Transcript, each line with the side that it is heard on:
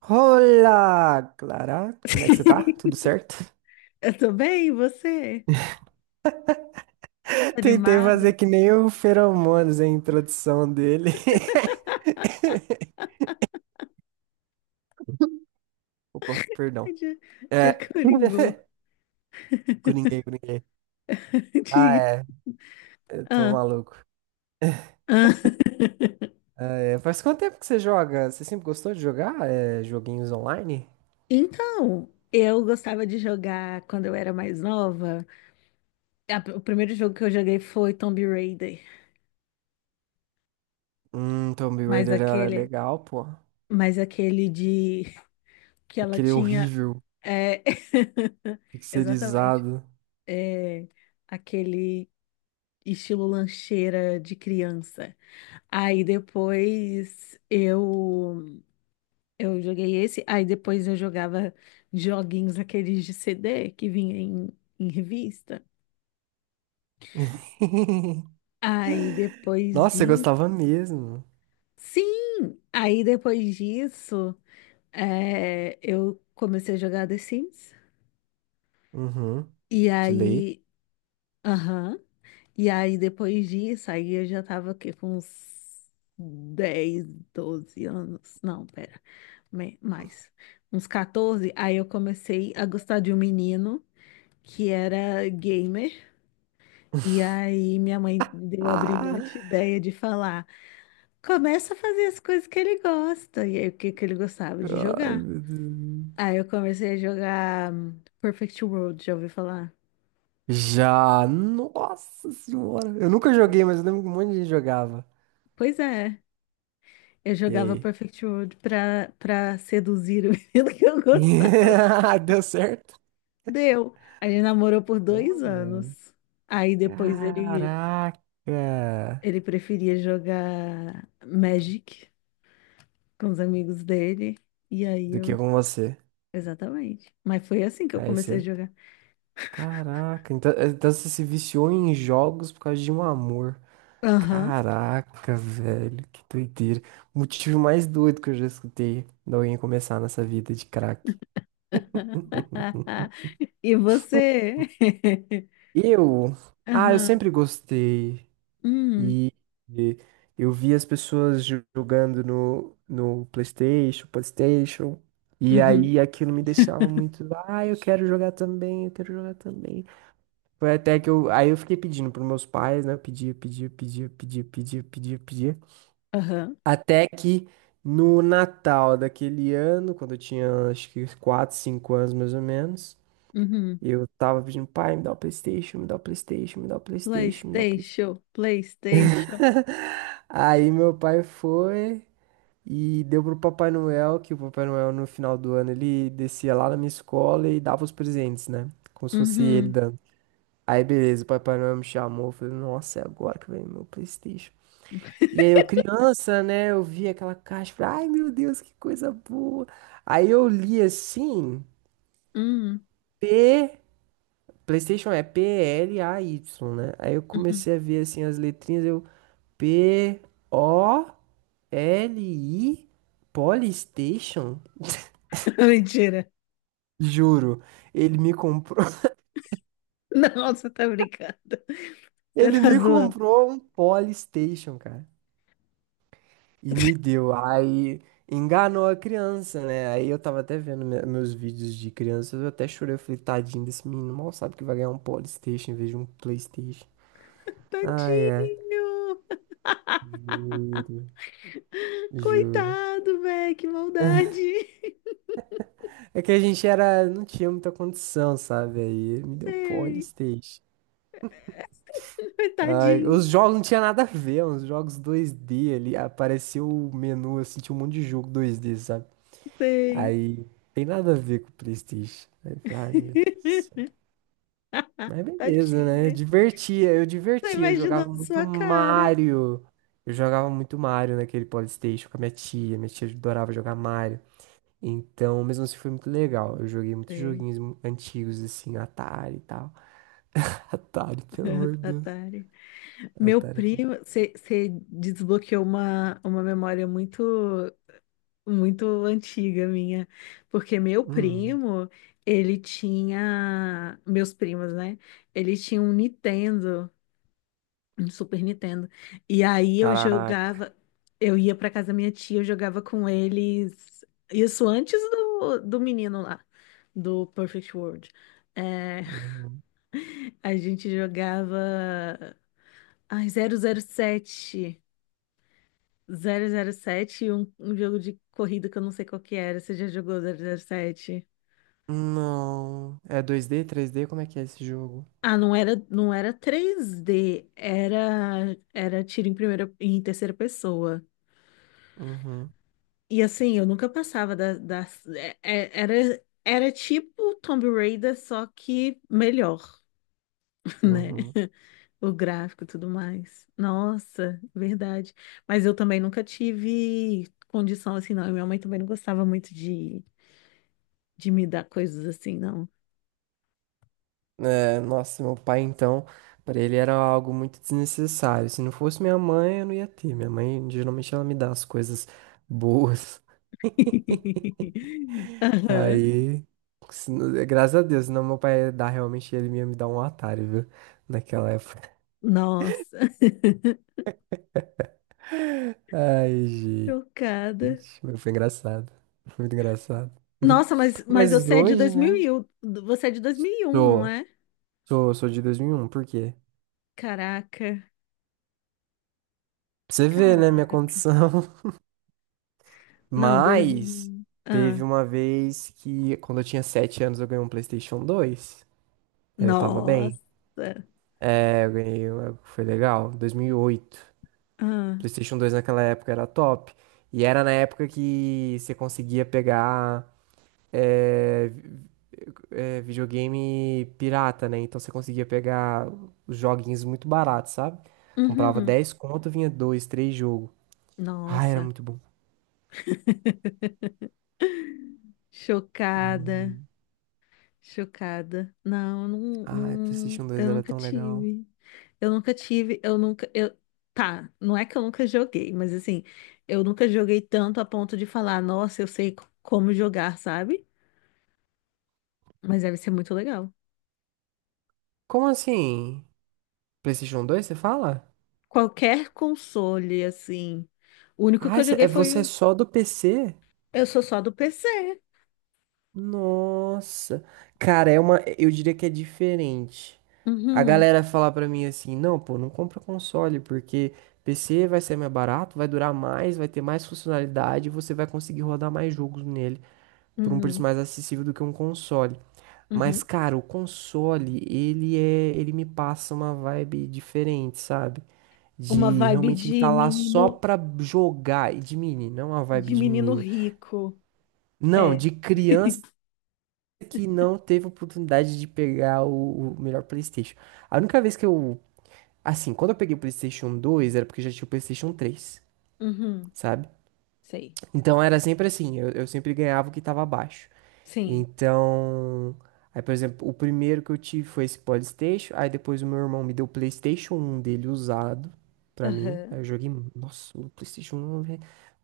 right: Olá, Clara. Como é que você tá? Tudo certo?
left: Eu tô bem, e você? Tá
right: Tentei fazer
left: animado?
right: que nem o Feromonas, a introdução dele. Opa, perdão.
left: Ai, dia
right: É.
left: Coringô.
right: Coringuei, coringuei. Ah,
left: Dia-
right: é. Eu tô
left: Ah,
right: maluco.
left: ah.
right: Ah, é. Faz quanto tempo que você joga? Você sempre gostou de jogar joguinhos online?
left: Então, eu gostava de jogar quando eu era mais nova. O primeiro jogo que eu joguei foi Tomb Raider,
right: Tomb
left: mas
right: Raider era
left: aquele,
right: legal, pô.
left: mas aquele de que ela
right: Aquele
left: tinha,
right: horrível,
left: é, exatamente,
right: pixelizado.
left: é, aquele estilo lancheira de criança. Aí depois eu joguei esse, aí depois eu jogava joguinhos aqueles de CD que vinha em revista. Aí depois
right: Nossa, você
left: de...
right: gostava mesmo.
left: Sim! Aí depois disso, é, eu comecei a jogar The Sims.
right: Uhum.
left: E
right: De lei.
left: aí... Aham. E aí depois disso, aí eu já tava o quê? Com uns 10, 12 anos. Não, pera. Mais, uns 14, aí eu comecei a gostar de um menino que era gamer. E aí minha mãe deu a
right: Ah,
left: brilhante ideia de falar: começa a fazer as coisas que ele gosta. E aí o que que ele gostava de
right: ai,
left: jogar?
right: meu Deus.
left: Aí eu comecei a jogar Perfect World, já ouviu falar?
right: Já, nossa senhora. Eu nunca
left: Oi.
right: joguei, mas eu lembro que um monte de gente jogava.
left: Pois é, eu
right: E
left: jogava
right: aí?
left: Perfect World pra seduzir o menino que eu gostava.
right: Deu certo?
left: Deu. A gente namorou por dois
right: Olha.
left: anos. Aí depois ele
right: Caraca.
left: Ele preferia jogar Magic com os amigos dele. E aí
right: Do que
left: eu.
right: com você?
left: Exatamente. Mas foi assim que eu
right: Aí
left: comecei a
right: você.
left: jogar.
right: Caraca. Então você se viciou em jogos por causa de um amor.
left: Aham.
right: Caraca, velho. Que doideira. O motivo mais doido que eu já escutei de alguém começar nessa vida de crack.
left: E você?
right: Eu, eu
left: Aham.
right: sempre gostei
left: Hum.
right: e, e eu vi as pessoas jogando no PlayStation, PlayStation, e
left: Uhum.
right: aí aquilo me deixava muito, ah, eu quero jogar também, eu quero jogar também. Foi até que eu, Aí eu fiquei pedindo pros meus pais, né? Eu pedia, pedia, pedia, pedia, pedia, pedia, pedia.
left: Aham.
right: Até que no Natal daquele ano, quando eu tinha acho que 4 5 anos mais ou menos,
left: Uhum.
right: eu tava pedindo, pai, me dá o PlayStation, me dá o PlayStation, me dá o PlayStation, me dá o PlayStation.
left: PlayStation. PlayStation.
right: Aí meu pai foi e deu pro Papai Noel, que o Papai Noel no final do ano ele descia lá na minha escola e dava os presentes, né? Como se fosse ele
left: Uhum.
right: dando. Aí beleza, o Papai Noel me chamou, eu falei, nossa, é agora que vem meu PlayStation. E aí eu criança, né, eu vi aquela caixa, falei, ai meu Deus, que coisa boa. Aí eu li assim,
left: Uhum.
right: P, PlayStation é Play, né? Aí eu
left: Uhum.
right: comecei a ver assim as letrinhas, eu P-O... li Polystation?
left: Mentira.
right: Juro, ele me comprou.
left: Não, você tá brincando. Você
right: Ele
left: tá
right: me
left: zoando.
right: comprou um Polystation, cara. E me deu. Aí enganou a criança, né? Aí eu tava até vendo meus vídeos de criança, eu até chorei, eu falei, tadinho desse menino, mal sabe que vai ganhar um Polystation em vez de um PlayStation. Ai, é.
left: Tadinho.
right: Juro, juro.
left: Coitado, velho. Que maldade.
right: É que a gente era, não tinha muita condição, sabe? Aí ele me deu
left: Sei.
right: Polystation. Ai, os
left: Tadinho,
right: jogos não tinha nada a ver, uns jogos 2D ali. Apareceu o menu, assim, tinha um monte de jogo 2D, sabe?
left: sei.
right: Aí, tem nada a ver com o PlayStation. Aí, eu falei, ai, meu Deus do céu. Mas beleza, né?
left: Tadinha. Tô
right: Divertia. Eu jogava
left: imaginando
right: muito
left: sua cara.
right: Mario. Eu jogava muito Mario naquele PlayStation com a minha tia. Minha tia adorava jogar Mario. Então, mesmo assim, foi muito legal. Eu joguei muitos
left: Sei.
right: joguinhos antigos, assim, Atari e tal. Atari, pelo amor de Deus.
left: Atari. Meu
right: Atari.
left: primo, você desbloqueou uma memória muito, muito antiga minha, porque meu
right: Hum.
left: primo, ele tinha, meus primos, né? Ele tinha um Nintendo. No Super Nintendo. E aí eu
right: Caraca.
left: jogava, eu ia pra casa da minha tia, eu jogava com eles, isso antes do, do menino lá, do Perfect World. É,
right: Uhum.
left: a gente jogava ai, 0007 007 e um jogo de corrida que eu não sei qual que era, você já jogou 007.
right: Não. É 2D, 3D? Como é que é esse jogo?
left: Ah, não era, não era 3D era, era tiro em primeira, em terceira pessoa.
right: Uhum.
left: E assim, eu nunca passava da. Era tipo Tomb Raider, só que melhor, né?
right: Uhum.
left: O gráfico e tudo mais. Nossa, verdade. Mas eu também nunca tive condição assim, não. E minha mãe também não gostava muito de me dar coisas assim, não.
right: É, nossa, meu pai então, pra ele era algo muito desnecessário. Se não fosse minha mãe, eu não ia ter. Minha mãe, geralmente, ela me dá as coisas boas.
left: Aham.
right: Aí, se não- é, graças a Deus, senão meu pai ia dar realmente, ele ia me dar um Atari, viu? Naquela época.
left: Nossa,
right: Ai, gente,
left: chocada.
right: mas foi engraçado. Foi muito engraçado.
left: Nossa, mas
right: Mas
left: você é de
right: hoje, né?
left: 2001, você é de 2001, não
right: Sou,
left: é?
right: sou de 2001 por quê?
left: Caraca.
right: Pra você ver, né, minha
left: Caraca.
right: condição.
left: Não,
right: Mas
left: 2000. Ah,
right: teve uma vez que, quando eu tinha 7 anos, eu ganhei um PlayStation 2. É, eu tava bem.
left: nossa.
right: É, eu ganhei, foi legal. 2008.
left: Ah,
right: PlayStation 2 naquela época era top. E era na época que você conseguia pegar é, vi- videogame pirata, né? Então você conseguia pegar os joguinhos muito baratos, sabe? Comprava
left: uhum.
right: 10, conto, vinha 2, 3 jogos. Ah, era
left: Nossa.
right: muito bom.
left: Chocada.
right: Hum.
left: Chocada. Não, eu não,
right: Ai, PlayStation
left: não,
right: dois
left: eu
right: era
left: nunca
right: tão legal.
left: tive. Eu nunca tive, eu nunca, eu, tá, não é que eu nunca joguei, mas assim, eu nunca joguei tanto a ponto de falar, nossa, eu sei como jogar, sabe? Mas deve ser muito legal.
right: Como assim? PlayStation 2, você fala?
left: Qualquer console, assim. O único que
right: Ah,
left: eu joguei foi,
right: você é
left: o-
right: só do PC?
left: eu sou só do PC.
right: Nossa. Cara, eu diria que é diferente. A
left: Uhum,
right: galera fala pra mim assim: "Não, pô, não compra console porque PC vai ser mais barato, vai durar mais, vai ter mais funcionalidade, e você vai conseguir rodar mais jogos nele por um preço
left: uhum,
right: mais acessível do que um console". Mas,
left: uhum.
right: cara, o console, ele me passa uma vibe diferente, sabe?
left: Uma
right: De
left: vibe
right: realmente ele tá lá só pra jogar. E de menino, não é uma vibe
left: de
right: de
left: menino
right: menino.
left: rico.
right: Não,
left: É.
right: de criança que não teve oportunidade de pegar o melhor PlayStation. A única vez que eu. Assim, quando eu peguei o PlayStation 2, era porque eu já tinha o PlayStation 3,
left: Uhum,
right: sabe?
left: sei.
right: Então era sempre assim, eu sempre ganhava o que tava abaixo.
left: Sim.
right: Então, aí, por exemplo, o primeiro que eu tive foi esse PlayStation. Aí depois o meu irmão me deu o PlayStation 1 dele usado pra mim. Aí
left: Aham,
right: eu joguei, nossa, o PlayStation 1 eu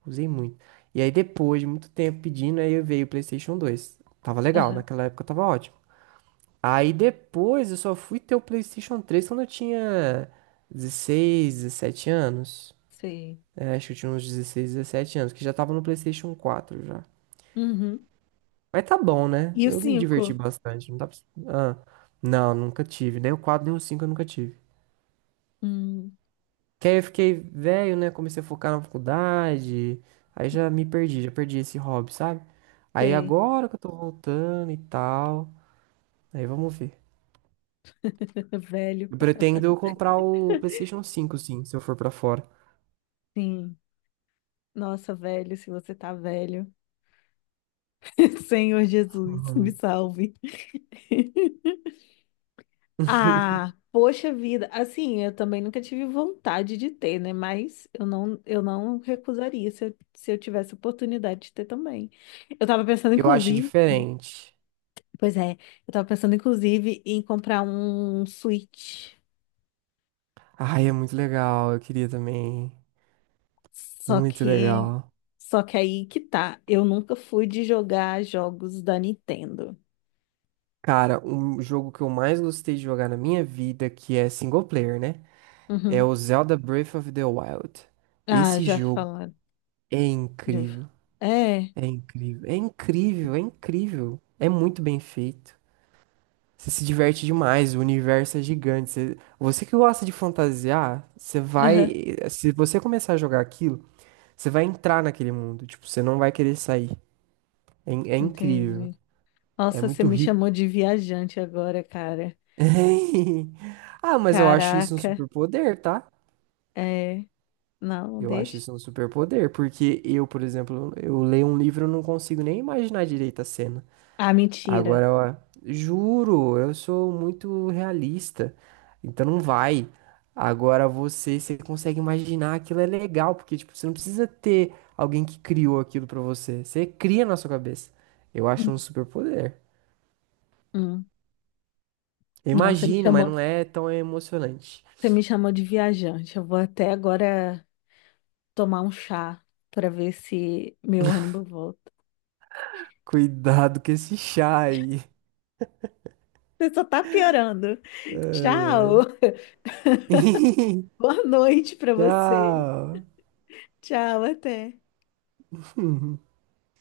right: usei muito. E aí depois de muito tempo pedindo, aí veio o PlayStation 2. Tava legal,
left: aham,
right: naquela época tava ótimo. Aí depois eu só fui ter o PlayStation 3 quando eu tinha 16 17 anos.
left: sei.
right: É, acho que eu tinha uns 16 17 anos, que já tava no PlayStation 4 já.
left: Uhum.
right: Mas tá bom, né?
left: E o
right: Eu me diverti
left: cinco?
right: bastante. Não dá pra... Ah, não, nunca tive. Nem o 4, nem o 5 eu nunca tive.
left: Hum,
right: Que aí eu fiquei velho, né? Comecei a focar na faculdade. Aí já me perdi, já perdi esse hobby, sabe? Aí
left: sei.
right: agora que eu tô voltando e tal. Aí vamos ver.
left: Velho.
right: Eu pretendo comprar o PlayStation 5 sim, se eu for pra fora.
left: Sim. Nossa, velho, se você tá velho. Senhor Jesus, me
right: Uhum.
left: salve. Ah, poxa vida. Assim, eu também nunca tive vontade de ter, né? Mas eu não recusaria se eu tivesse oportunidade de ter também. Eu tava pensando,
right: Eu acho
left: inclusive,
right: diferente.
left: pois é, eu tava pensando, inclusive, em comprar um Switch.
right: Ai, é muito legal. Eu queria também.
left: Só
right: Muito
left: que,
right: legal.
left: só que aí que tá. Eu nunca fui de jogar jogos da Nintendo.
right: Cara, um jogo que eu mais gostei de jogar na minha vida, que é single player, né? É
left: Uhum.
right: o Zelda Breath of the Wild.
left: Ah,
right: Esse
left: já
right: jogo
left: falaram.
right: é
left: Já... ouvi falar.
right: incrível,
left: É,
right: é incrível, é incrível, é incrível. É muito bem feito. Você se diverte demais, o universo é gigante. Você que gosta de fantasiar,
left: aham,
right: se você começar a jogar aquilo, você vai entrar naquele mundo, tipo, você não vai querer sair. É incrível,
left: entendi.
right: é
left: Nossa, você
right: muito
left: me
right: rico.
left: chamou de viajante agora, cara.
right: Ah, mas eu acho isso um
left: Caraca,
right: superpoder, tá?
left: é. Não,
right: Eu acho
left: deixa.
right: isso um superpoder, porque eu, por exemplo, eu leio um livro e não consigo nem imaginar direito a cena.
left: Ah, mentira.
right: Agora, ó, juro, eu sou muito realista, então não vai. Agora você consegue imaginar aquilo é legal, porque tipo, você não precisa ter alguém que criou aquilo pra você. Você cria na sua cabeça. Eu acho um superpoder.
left: Hum.
right: Eu
left: Não,
right: imagino, mas não é tão emocionante.
left: você me chamou de viajante. Eu vou até agora tomar um chá para ver se meu ônibus volta.
right: Cuidado com esse chá aí.
left: Você só tá piorando. Tchau. Boa noite para você.
right: Tchau.
left: Tchau, até.